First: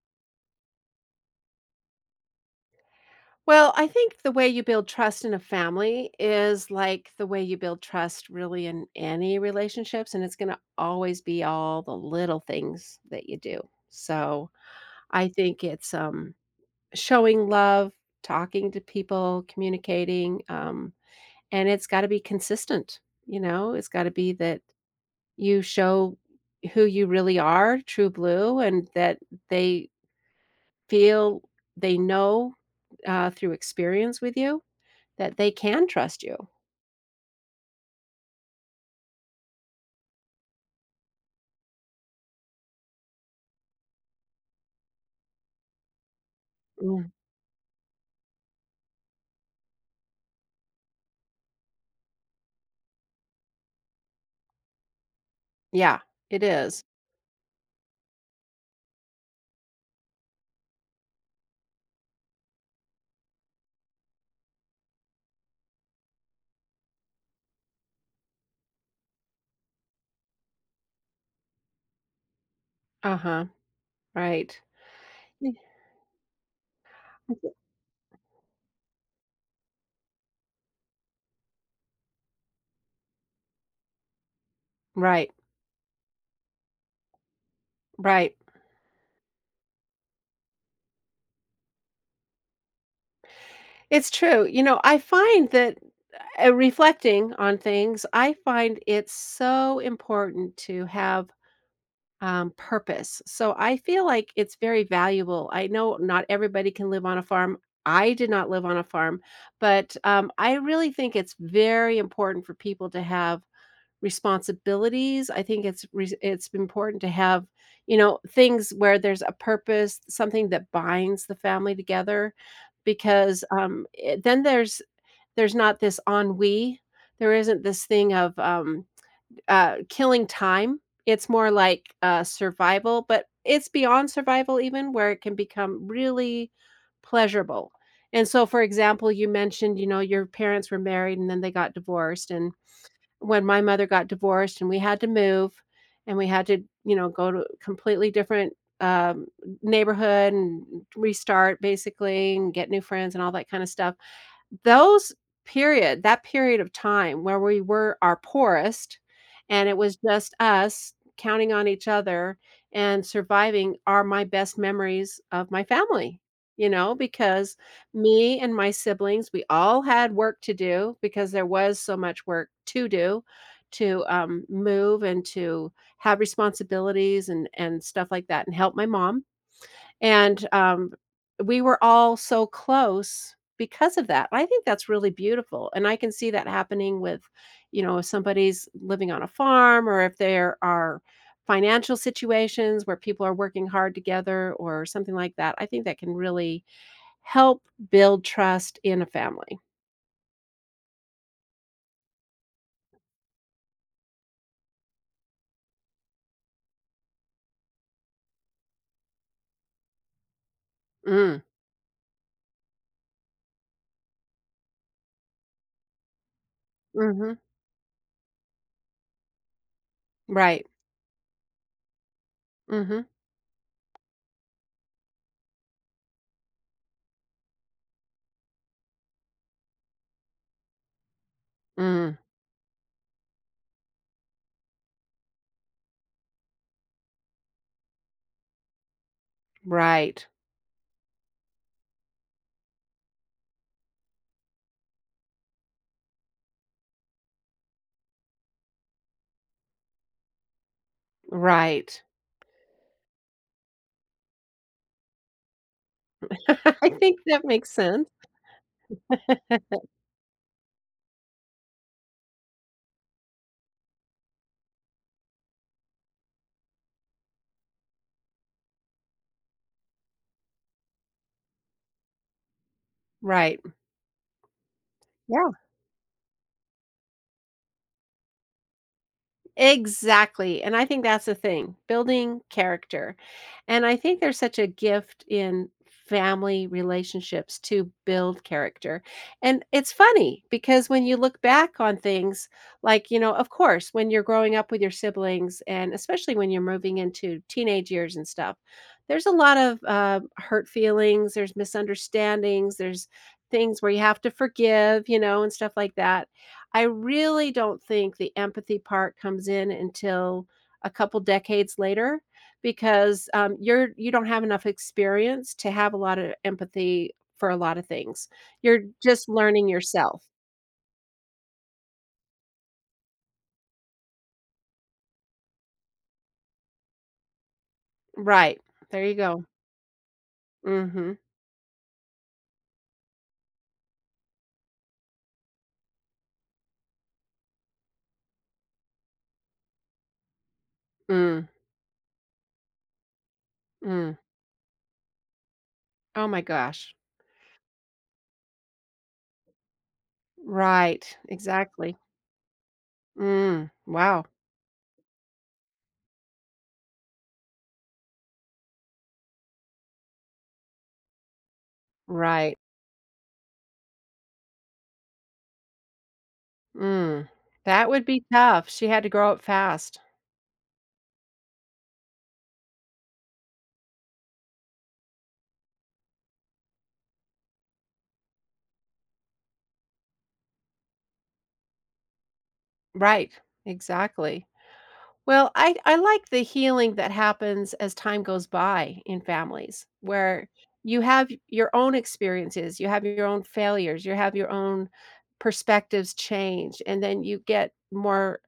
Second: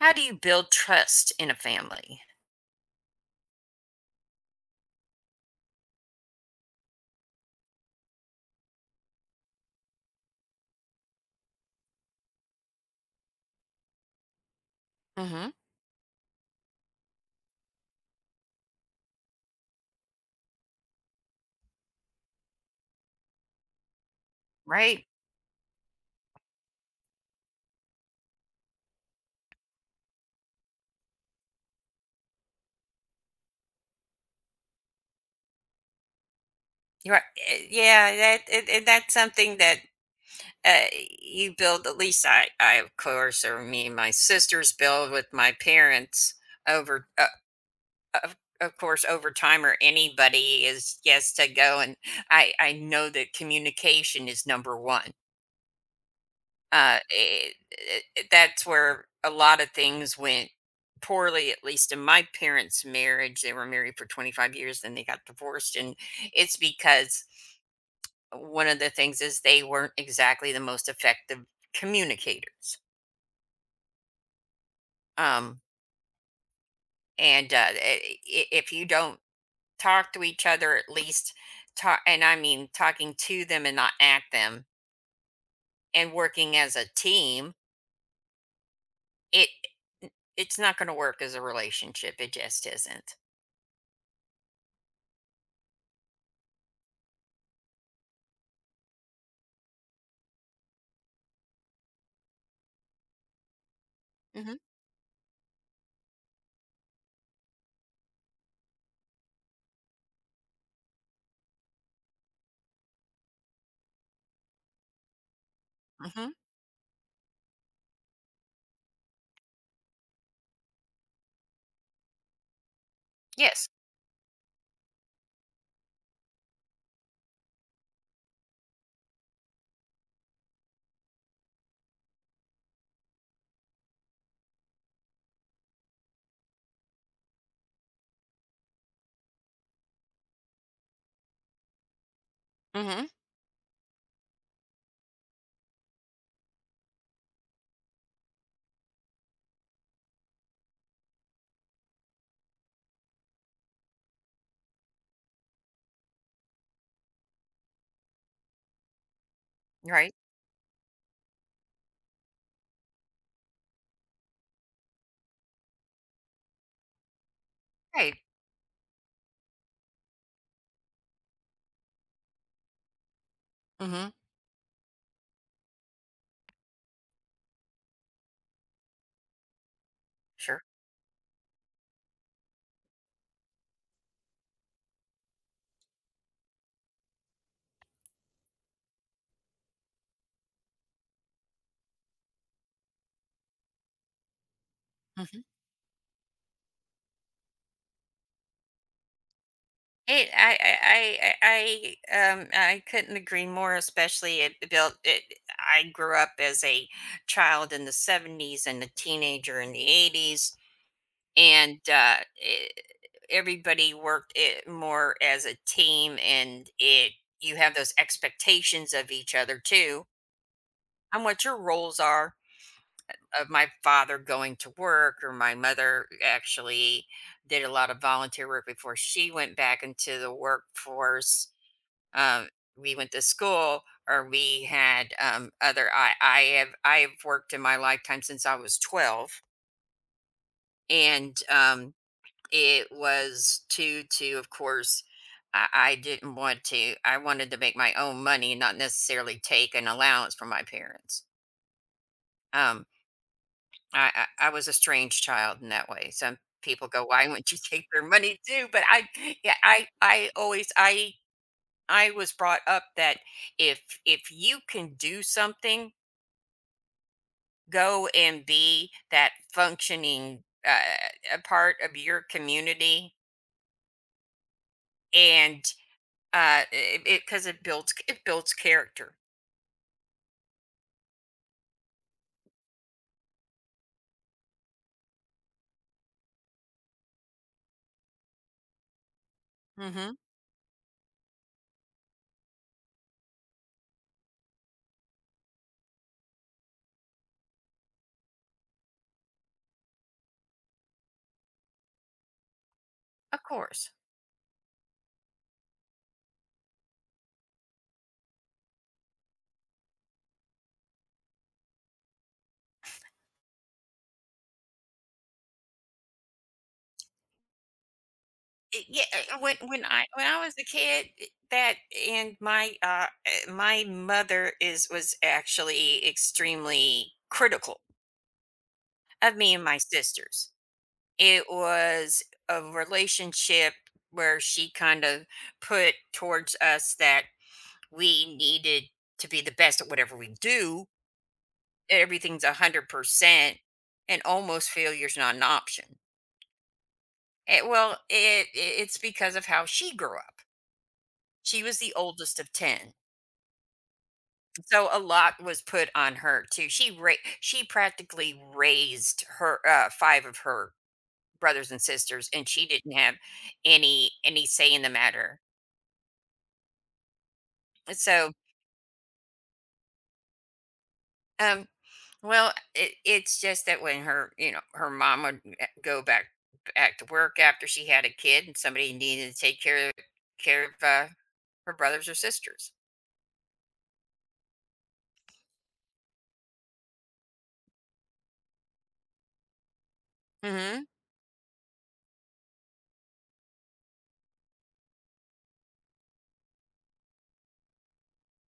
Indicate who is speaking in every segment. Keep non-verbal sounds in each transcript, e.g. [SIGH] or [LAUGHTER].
Speaker 1: How do you build trust in a family?
Speaker 2: Well, I think the way you build trust in a family is like the way you build trust really in any relationships. And it's going to always be all the little things that you do. So I
Speaker 1: hmm
Speaker 2: think it's showing love, talking to people, communicating, and it's got to be consistent. You know, it's got to be that
Speaker 1: Right?
Speaker 2: you show who you really are, true blue, and that they feel they know through experience with you that they can trust you.
Speaker 1: You're right. Yeah, that's something that uh, you build. At least I of course, or me and my sisters build with my parents over.
Speaker 2: Mm,
Speaker 1: Of course, over time, or anybody is yes to go. And I know that communication is number one.
Speaker 2: yeah, it is.
Speaker 1: Uh, it, it, that's where a lot of things went poorly, at least in my parents' marriage. They were married for 25 years, then they got divorced. And it's because one of the things is they weren't exactly the most effective communicators.
Speaker 2: Uh-huh, right. Yeah,
Speaker 1: Um, and uh, i- if you don't talk to each other, at least talk, and I mean talking to them and not at them,
Speaker 2: right,
Speaker 1: and working as a team,
Speaker 2: right.
Speaker 1: it it's not going to work as a relationship. It just isn't.
Speaker 2: It's true, you know, I find that, reflecting on things, I find it's so important to have, purpose, so I feel like it's
Speaker 1: Mhm.
Speaker 2: very valuable. I know not everybody can live on a farm. I did not live on a farm, but, I really think it's very important for people to have responsibilities. I think it's res
Speaker 1: Mhm.
Speaker 2: it's important to have, you know, things where there's a purpose, something that binds the family together because,
Speaker 1: Yes.
Speaker 2: then there's not this ennui. There isn't this thing of, killing time. It's more like, survival, but it's beyond survival even where it can become really pleasurable. And so, for example, you mentioned, you know, your parents were married and then they got divorced. And
Speaker 1: Mhm.
Speaker 2: when my mother got divorced, and we had to move, and we had to, you know, go to completely different um, neighborhood and restart basically and get new friends and all that kind of stuff. Those period that period of time where we were our poorest, and it was
Speaker 1: Right.
Speaker 2: just us counting on each other and surviving are my best memories of my family, you know, because
Speaker 1: Right.
Speaker 2: me and my siblings, we all had work to do because there was so much work to do, to,
Speaker 1: Mhm.
Speaker 2: move and to have responsibilities and stuff like that and help my mom. And,
Speaker 1: Sure.
Speaker 2: we were all so close because of that. I think that's really beautiful, and I can see that happening with, you know, if somebody's living on a farm or if there are financial situations where people are working hard together or something like
Speaker 1: Mhm.
Speaker 2: that. I think that can really help build trust in a family.
Speaker 1: It, I couldn't agree more. Especially it built. I grew up as a child in the '70s and a teenager in the '80s,
Speaker 2: Mm,
Speaker 1: and everybody worked it more as a team. And it,
Speaker 2: mhm,
Speaker 1: you have those expectations of each other too,
Speaker 2: right.
Speaker 1: on what your roles are
Speaker 2: Mhm,
Speaker 1: of my father going to work or my mother actually did a lot of volunteer work before she went back into the workforce.
Speaker 2: mm,
Speaker 1: um, we went to school or we had other I have worked in my lifetime since I was 12,
Speaker 2: right,
Speaker 1: and it was to of course I didn't want to. I wanted to make my own money, not necessarily take an allowance from my parents.
Speaker 2: right.
Speaker 1: Um, I I I was a strange child in that way. Some
Speaker 2: [LAUGHS]
Speaker 1: people
Speaker 2: I
Speaker 1: go,
Speaker 2: think
Speaker 1: "Why [LAUGHS]
Speaker 2: that
Speaker 1: wouldn't you
Speaker 2: makes
Speaker 1: take their
Speaker 2: sense.
Speaker 1: money too?" Yeah, I was brought up that if if you can do something, go and be that functioning a part of your community,
Speaker 2: Right. Yeah.
Speaker 1: and 'cause it builds it builds character.
Speaker 2: Exactly, and I think that's the thing, building character, and I think there's such a gift in family relationships to build character, and it's
Speaker 1: hmm
Speaker 2: funny because when you look back on things, like, you know, of course, when you're growing up with your siblings and especially when you're moving into teenage years and stuff, there's a lot of, hurt feelings, there's misunderstandings, there's
Speaker 1: Of
Speaker 2: things
Speaker 1: course.
Speaker 2: where you have to forgive, you know, and stuff like that. I really don't think the empathy part comes in until a couple decades later because, you don't have enough experience to have a lot of empathy for a lot of things. You're
Speaker 1: It
Speaker 2: just
Speaker 1: Yeah, uh, when
Speaker 2: learning
Speaker 1: when I
Speaker 2: yourself.
Speaker 1: when I was a kid, eh, that and my mother is was actually extremely critical
Speaker 2: Right. There you
Speaker 1: of
Speaker 2: go.
Speaker 1: me and my sisters.
Speaker 2: Mhm.
Speaker 1: It was a relationship where she kind of put towards us that we needed to be the best at whatever we do,
Speaker 2: Mm,
Speaker 1: everything's 100%,
Speaker 2: mm.
Speaker 1: and almost failure's not an option.
Speaker 2: Oh my gosh.
Speaker 1: Well, it's because of how she grew up.
Speaker 2: Right.
Speaker 1: She was the
Speaker 2: Exactly.
Speaker 1: oldest of 10.
Speaker 2: Mm. Wow.
Speaker 1: So a lot was put on her too. She practically raised her five of her brothers and sisters, and
Speaker 2: Right.
Speaker 1: she didn't have any say in the matter.
Speaker 2: Mm. That would be
Speaker 1: So,
Speaker 2: tough. She had to grow up fast.
Speaker 1: um, well, it, it's just that when her you know her mom would go back to work after she had a kid, and somebody needed to take care of care of uh, her brothers or sisters.
Speaker 2: Right. Exactly. Well, I like the healing that happens as time goes by in families where
Speaker 1: hmm
Speaker 2: you have your own experiences, you have your own failures, you have your own perspectives change, and then you get more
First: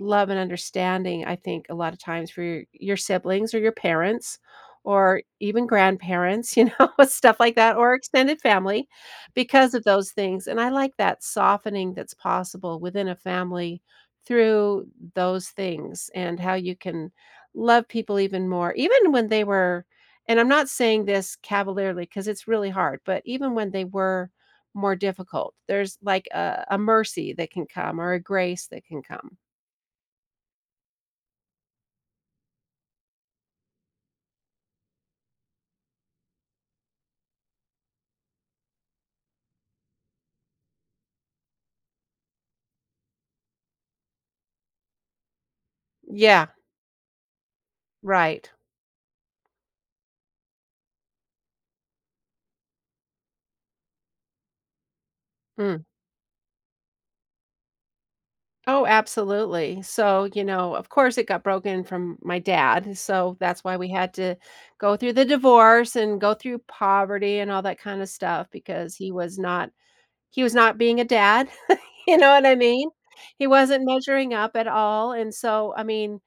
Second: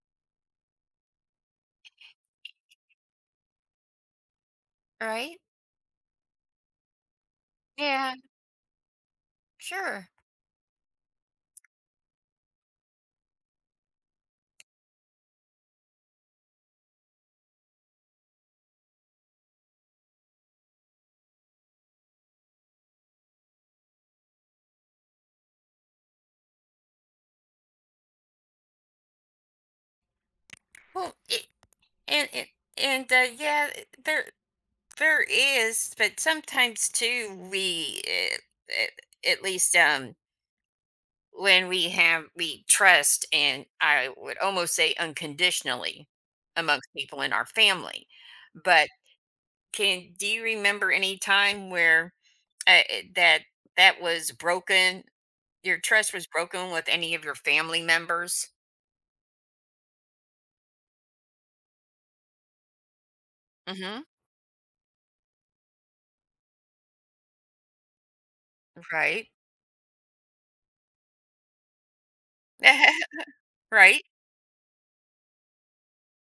Speaker 2: love and understanding, I think, a lot of times for your siblings or your parents or
Speaker 1: Right?
Speaker 2: even grandparents, you know, [LAUGHS] stuff like that, or
Speaker 1: Yeah.
Speaker 2: extended family because of
Speaker 1: Sure.
Speaker 2: those things. And I like that softening that's possible within a family through those things and how you can love people even more, even when they were, and I'm not saying this cavalierly because it's really hard, but even when they were more difficult, there's like a mercy that can come or a grace that can come.
Speaker 1: Well, it, and it, and yeah, there. There is, but sometimes too, we at least when we have we trust, and I would almost say unconditionally
Speaker 2: Yeah,
Speaker 1: amongst people in our family.
Speaker 2: right.
Speaker 1: But can do you remember any time where uh, uh, that that was broken? Your
Speaker 2: Mm.
Speaker 1: trust was broken with any of your family members?
Speaker 2: Oh, absolutely. So, you know, of course it got broken from my dad. So that's why we
Speaker 1: hmm
Speaker 2: had to go through the divorce and go through poverty and all that kind of stuff because he
Speaker 1: right?
Speaker 2: was not. He was not being a dad, [LAUGHS] you know what I
Speaker 1: [LAUGHS]
Speaker 2: mean? He wasn't
Speaker 1: Right?
Speaker 2: measuring up at all, and so, I mean,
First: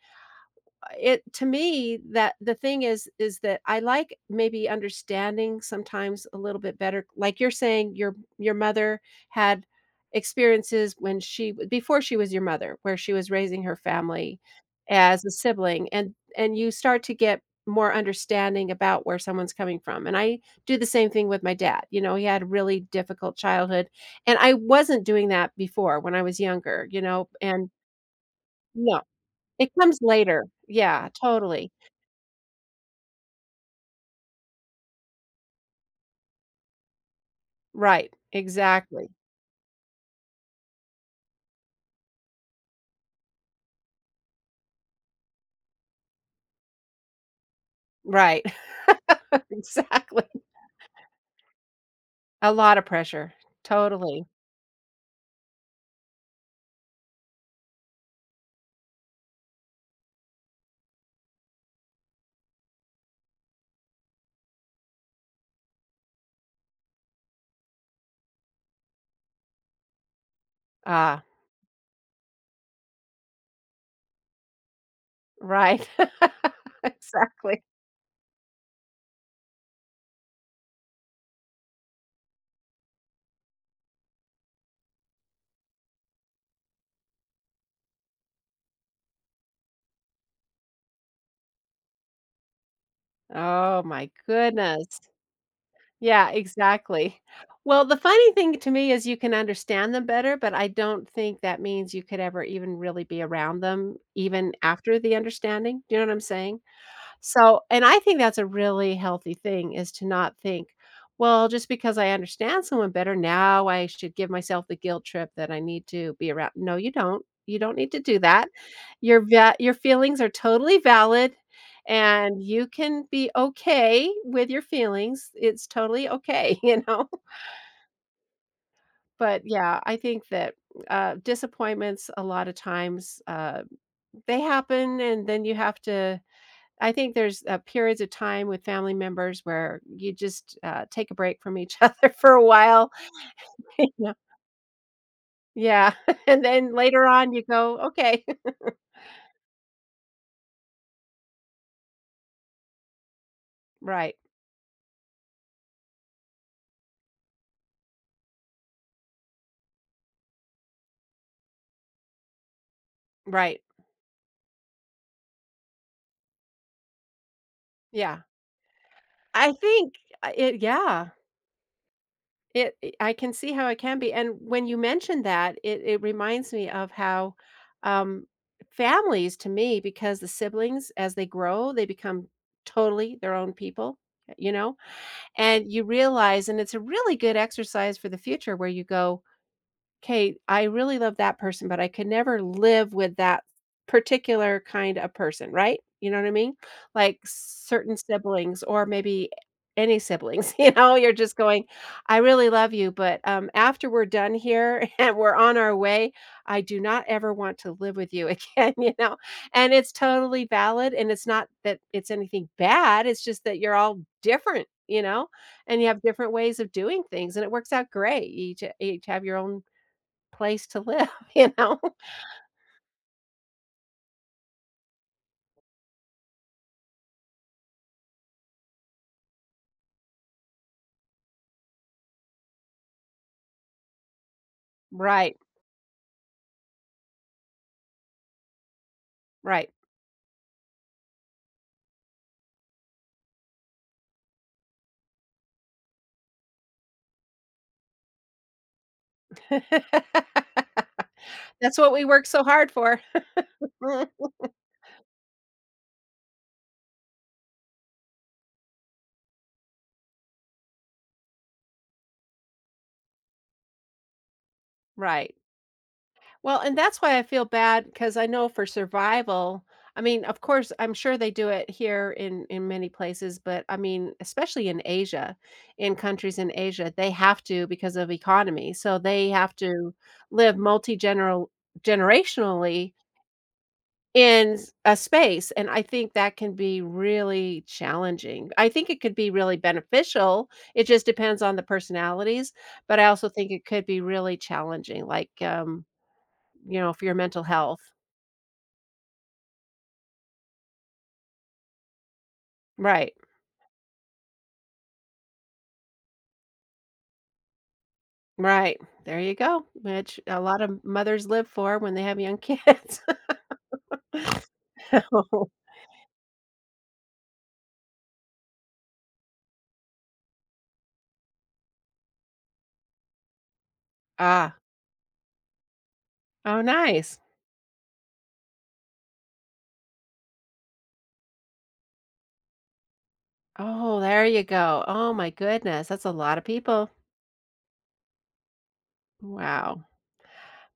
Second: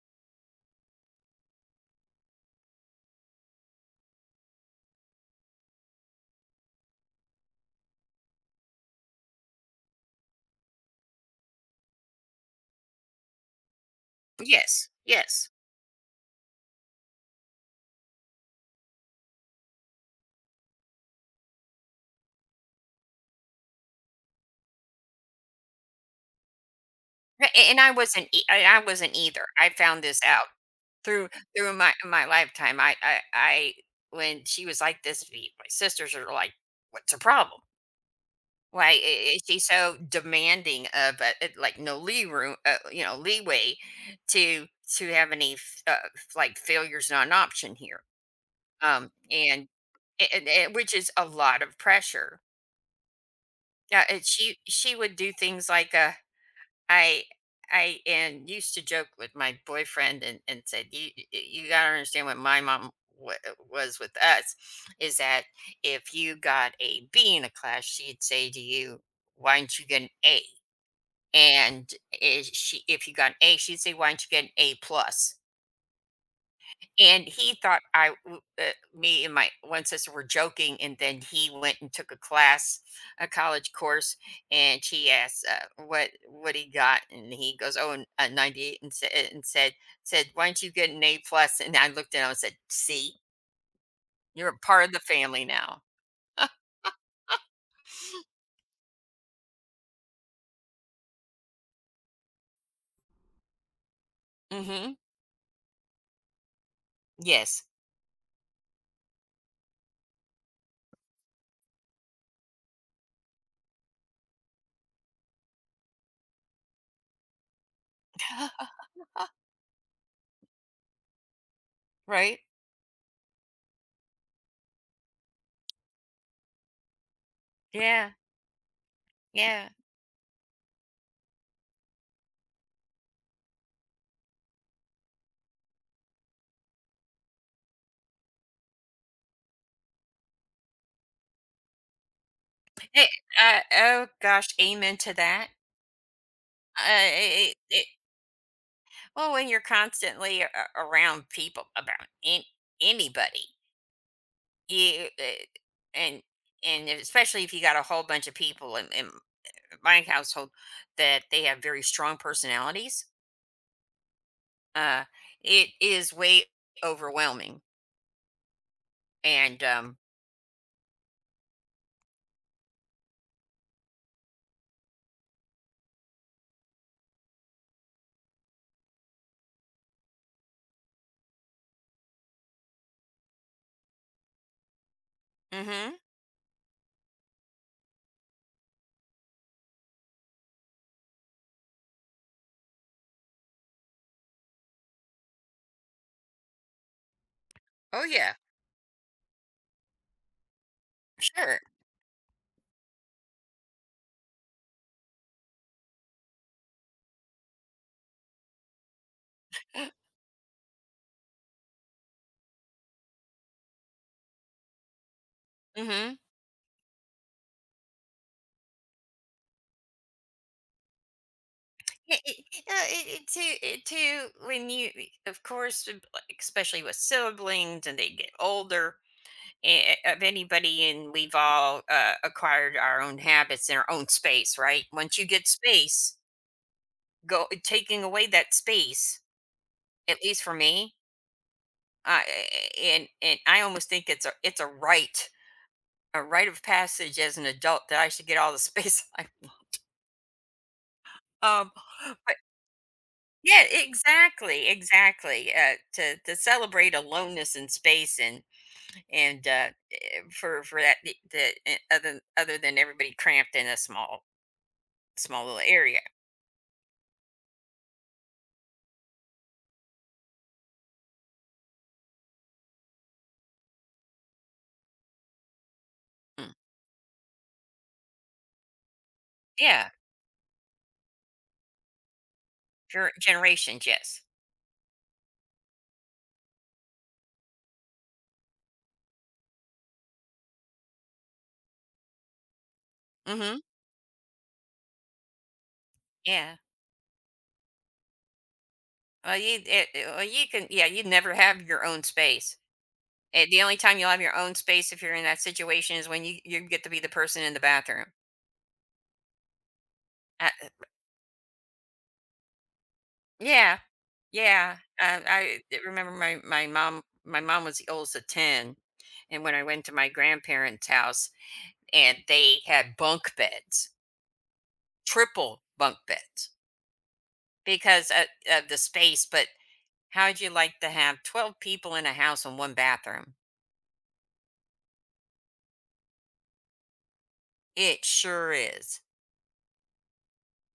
Speaker 2: it to me that the thing is that I like maybe understanding sometimes a little bit better, like you're saying, your mother had experiences when before she was your mother, where she was raising her family
Speaker 1: Yes.
Speaker 2: as a
Speaker 1: Yes.
Speaker 2: sibling, and you start to get more understanding about where someone's coming from. And I do the same thing with my dad. You know, he had a really difficult childhood, and I wasn't doing that before when I was younger, you know.
Speaker 1: Right, a
Speaker 2: And
Speaker 1: and I
Speaker 2: no,
Speaker 1: wasn't either. I
Speaker 2: it comes
Speaker 1: found this out
Speaker 2: later, yeah,
Speaker 1: through
Speaker 2: totally.
Speaker 1: my lifetime. I When she was like this, me my sisters are like, "What's the problem?
Speaker 2: Right,
Speaker 1: Why
Speaker 2: exactly.
Speaker 1: I Is she so demanding of, like, no lee room leeway to have any f f like, failure's not an option here."
Speaker 2: Right,
Speaker 1: Um,
Speaker 2: [LAUGHS]
Speaker 1: and
Speaker 2: exactly.
Speaker 1: and which is a lot of pressure.
Speaker 2: A lot of pressure,
Speaker 1: Yeah, and
Speaker 2: totally.
Speaker 1: she would do things like, I I and used to joke with my boyfriend and said you gotta understand what my mom wa was with us is that if you got a B in a class, she'd say to you, "Why didn't you get an A?"
Speaker 2: Ah,
Speaker 1: And is she if you got an A, she'd say, "Why didn't you get an A plus?"
Speaker 2: right. [LAUGHS]
Speaker 1: And he
Speaker 2: Exactly.
Speaker 1: thought I w me and my one sister were joking, and then he went and took a class, a college course, and she asked, what he got, and he goes, "Oh, n- a 98," and sa and said said, "Why don't you get an A plus?" And I looked at him and said, "See,
Speaker 2: Oh my
Speaker 1: you're a part of the
Speaker 2: goodness.
Speaker 1: family now."
Speaker 2: Yeah,
Speaker 1: [LAUGHS]
Speaker 2: exactly. Well, the funny thing to me is you can understand them better, but I don't think that means you could ever even really be around them even
Speaker 1: Mhm.
Speaker 2: after the understanding. Do you know what I'm saying? So
Speaker 1: Yes.
Speaker 2: and I think that's a really healthy thing is to not think, "Well, just because I understand someone better, now I should give myself the guilt trip that I need to be around." No, you don't. You don't need to do that.
Speaker 1: [LAUGHS]
Speaker 2: Your feelings are totally valid,
Speaker 1: Right?
Speaker 2: and you can be okay with your feelings. It's totally okay, [LAUGHS] you know?
Speaker 1: Yeah,
Speaker 2: But,
Speaker 1: yeah.
Speaker 2: yeah, I think that, disappointments a lot of times, they happen, and then you have to, I think there's periods of time with family members where you just take a break from each [LAUGHS] other for a while.
Speaker 1: Hey,
Speaker 2: [LAUGHS] You
Speaker 1: oh
Speaker 2: know?
Speaker 1: gosh, amen to that.
Speaker 2: Yeah. [LAUGHS] And then later on, you
Speaker 1: Uh,
Speaker 2: go,
Speaker 1: I
Speaker 2: okay. [LAUGHS]
Speaker 1: Well, when you're constantly around people, about an anybody,
Speaker 2: Right.
Speaker 1: you and and especially if you got a whole bunch of people in my household that they have very strong personalities,
Speaker 2: Right.
Speaker 1: uh, it is way overwhelming.
Speaker 2: Yeah. I
Speaker 1: And
Speaker 2: think yeah. I can see how it can be. And when you mentioned that, it reminds me of how um, families, to me, because the siblings, as they grow, they become totally their own people, you know? And you
Speaker 1: hmm
Speaker 2: realize, and it's a really good exercise for the future where you go, okay, I really love that person, but I could never live with that particular kind of person, right? You know what I mean? Like certain
Speaker 1: oh yeah,
Speaker 2: siblings or maybe any siblings, [LAUGHS] you know, you're just
Speaker 1: sure,
Speaker 2: going, "I really love you, but, after we're done here [LAUGHS] and we're on our way, I do not ever want to live with you again," [LAUGHS] you know? And it's totally valid, and it's not that it's anything bad, it's just that you're all different, you know? And you have
Speaker 1: mm-hmm.
Speaker 2: different ways of doing things, and it works out great. You each have your own place to live, [LAUGHS] you know?
Speaker 1: It too. When you, of course, like, especially with siblings, and they get older, of anybody, and we've all acquired our own habits in our own space. Right, once you
Speaker 2: Right,
Speaker 1: get space, go taking away that space,
Speaker 2: right.
Speaker 1: at least for me, uh, and I almost think it's a a rite of passage as an adult that I should get all the space [LAUGHS] I want.
Speaker 2: [LAUGHS]
Speaker 1: um
Speaker 2: That's what we work
Speaker 1: but
Speaker 2: so hard for.
Speaker 1: yeah,
Speaker 2: Mm.
Speaker 1: exactly, to celebrate aloneness in space, and and uh, for that, the, eh, other other than everybody cramped in a small
Speaker 2: Right.
Speaker 1: Little area.
Speaker 2: Well, and that's why I feel bad because I know for survival, I mean, of course, I'm sure they do it here in many places, but I mean, especially in Asia, in countries in
Speaker 1: Mm.
Speaker 2: Asia, they have to because of economy. So they have
Speaker 1: Yeah,
Speaker 2: to live multi-general generationally
Speaker 1: ger generations, yes.
Speaker 2: in s a space, and I think that can be really challenging. I think it could be really beneficial, it just depends on the personalities, but I also think
Speaker 1: Mhm.
Speaker 2: it could be really challenging, like,
Speaker 1: Yeah.
Speaker 2: you know, for your mental health.
Speaker 1: Well, you it it well, you can yeah, you never have your own space.
Speaker 2: Right,
Speaker 1: The only time you'll have your own space if you're in that situation is when you get to be the person in the bathroom.
Speaker 2: right, there you go, which a
Speaker 1: Uh
Speaker 2: lot of
Speaker 1: uh
Speaker 2: mothers live for when they have young kids.
Speaker 1: yeah, yeah.
Speaker 2: [LAUGHS] Oh,
Speaker 1: I d Remember my mom was the oldest of 10, and when I went to my grandparents' house, and they had bunk beds,
Speaker 2: ah,
Speaker 1: triple bunk beds
Speaker 2: oh, nice.
Speaker 1: because of the space, but how'd you like to have 12 people in a house in one bathroom?
Speaker 2: Oh, there you go. Oh my goodness, that's a lot of people.
Speaker 1: It sure is.
Speaker 2: Wow,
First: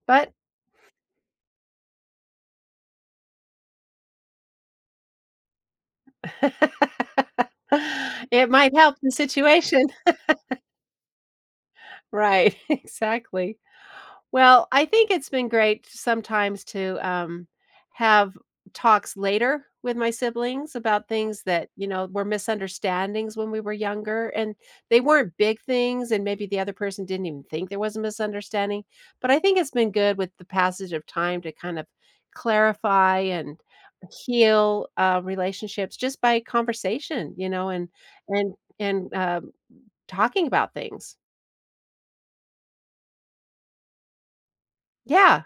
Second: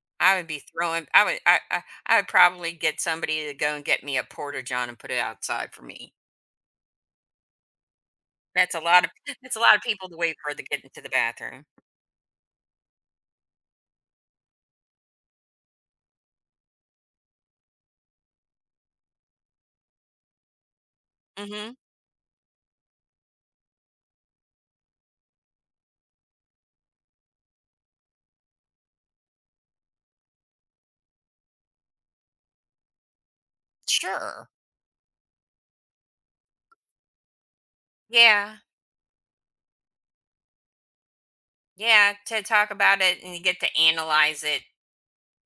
Speaker 2: but
Speaker 1: I would be throwing I would probably get somebody to go and get me a porta john and put it outside for me.
Speaker 2: [LAUGHS] it
Speaker 1: That's
Speaker 2: might
Speaker 1: a
Speaker 2: help
Speaker 1: lot of
Speaker 2: the
Speaker 1: that's a lot of
Speaker 2: situation.
Speaker 1: people to
Speaker 2: [LAUGHS]
Speaker 1: wait for to get into the bathroom.
Speaker 2: Right, [LAUGHS] exactly. Well, I think it's been great sometimes to, have talks later with my siblings about things that,
Speaker 1: Mhm.
Speaker 2: you know, were misunderstandings when we were younger, and they weren't big things, and maybe the other person didn't even think there was a misunderstanding, but I think it's been good with the passage of time to kind of clarify and
Speaker 1: Sure.
Speaker 2: heal, relationships just by conversation, you know, and
Speaker 1: Yeah.
Speaker 2: and talking about things.
Speaker 1: Yeah, to talk about it and you get to analyze it
Speaker 2: Yeah.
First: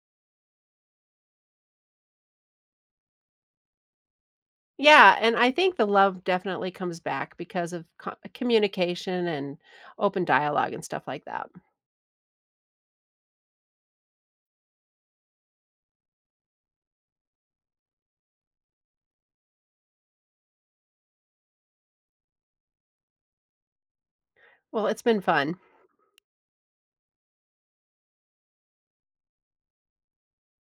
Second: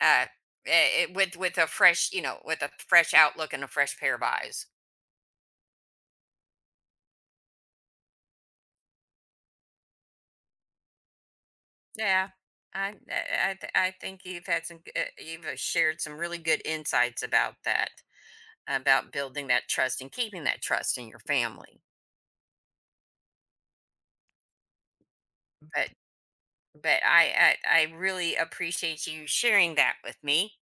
Speaker 1: uh with a fresh, you know, with a fresh outlook and a fresh pair of eyes.
Speaker 2: Yeah, and I think the love definitely comes back because of co communication and open dialogue and stuff like that.
Speaker 1: Yeah, I think you've had you've shared some really good insights about that, about building that trust and keeping that trust in your family.
Speaker 2: Well, it's been fun.
Speaker 1: But I really appreciate you sharing that with me,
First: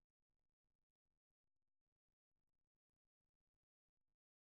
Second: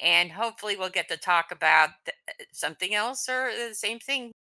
Speaker 1: and hopefully we'll get to talk about something else or the same thing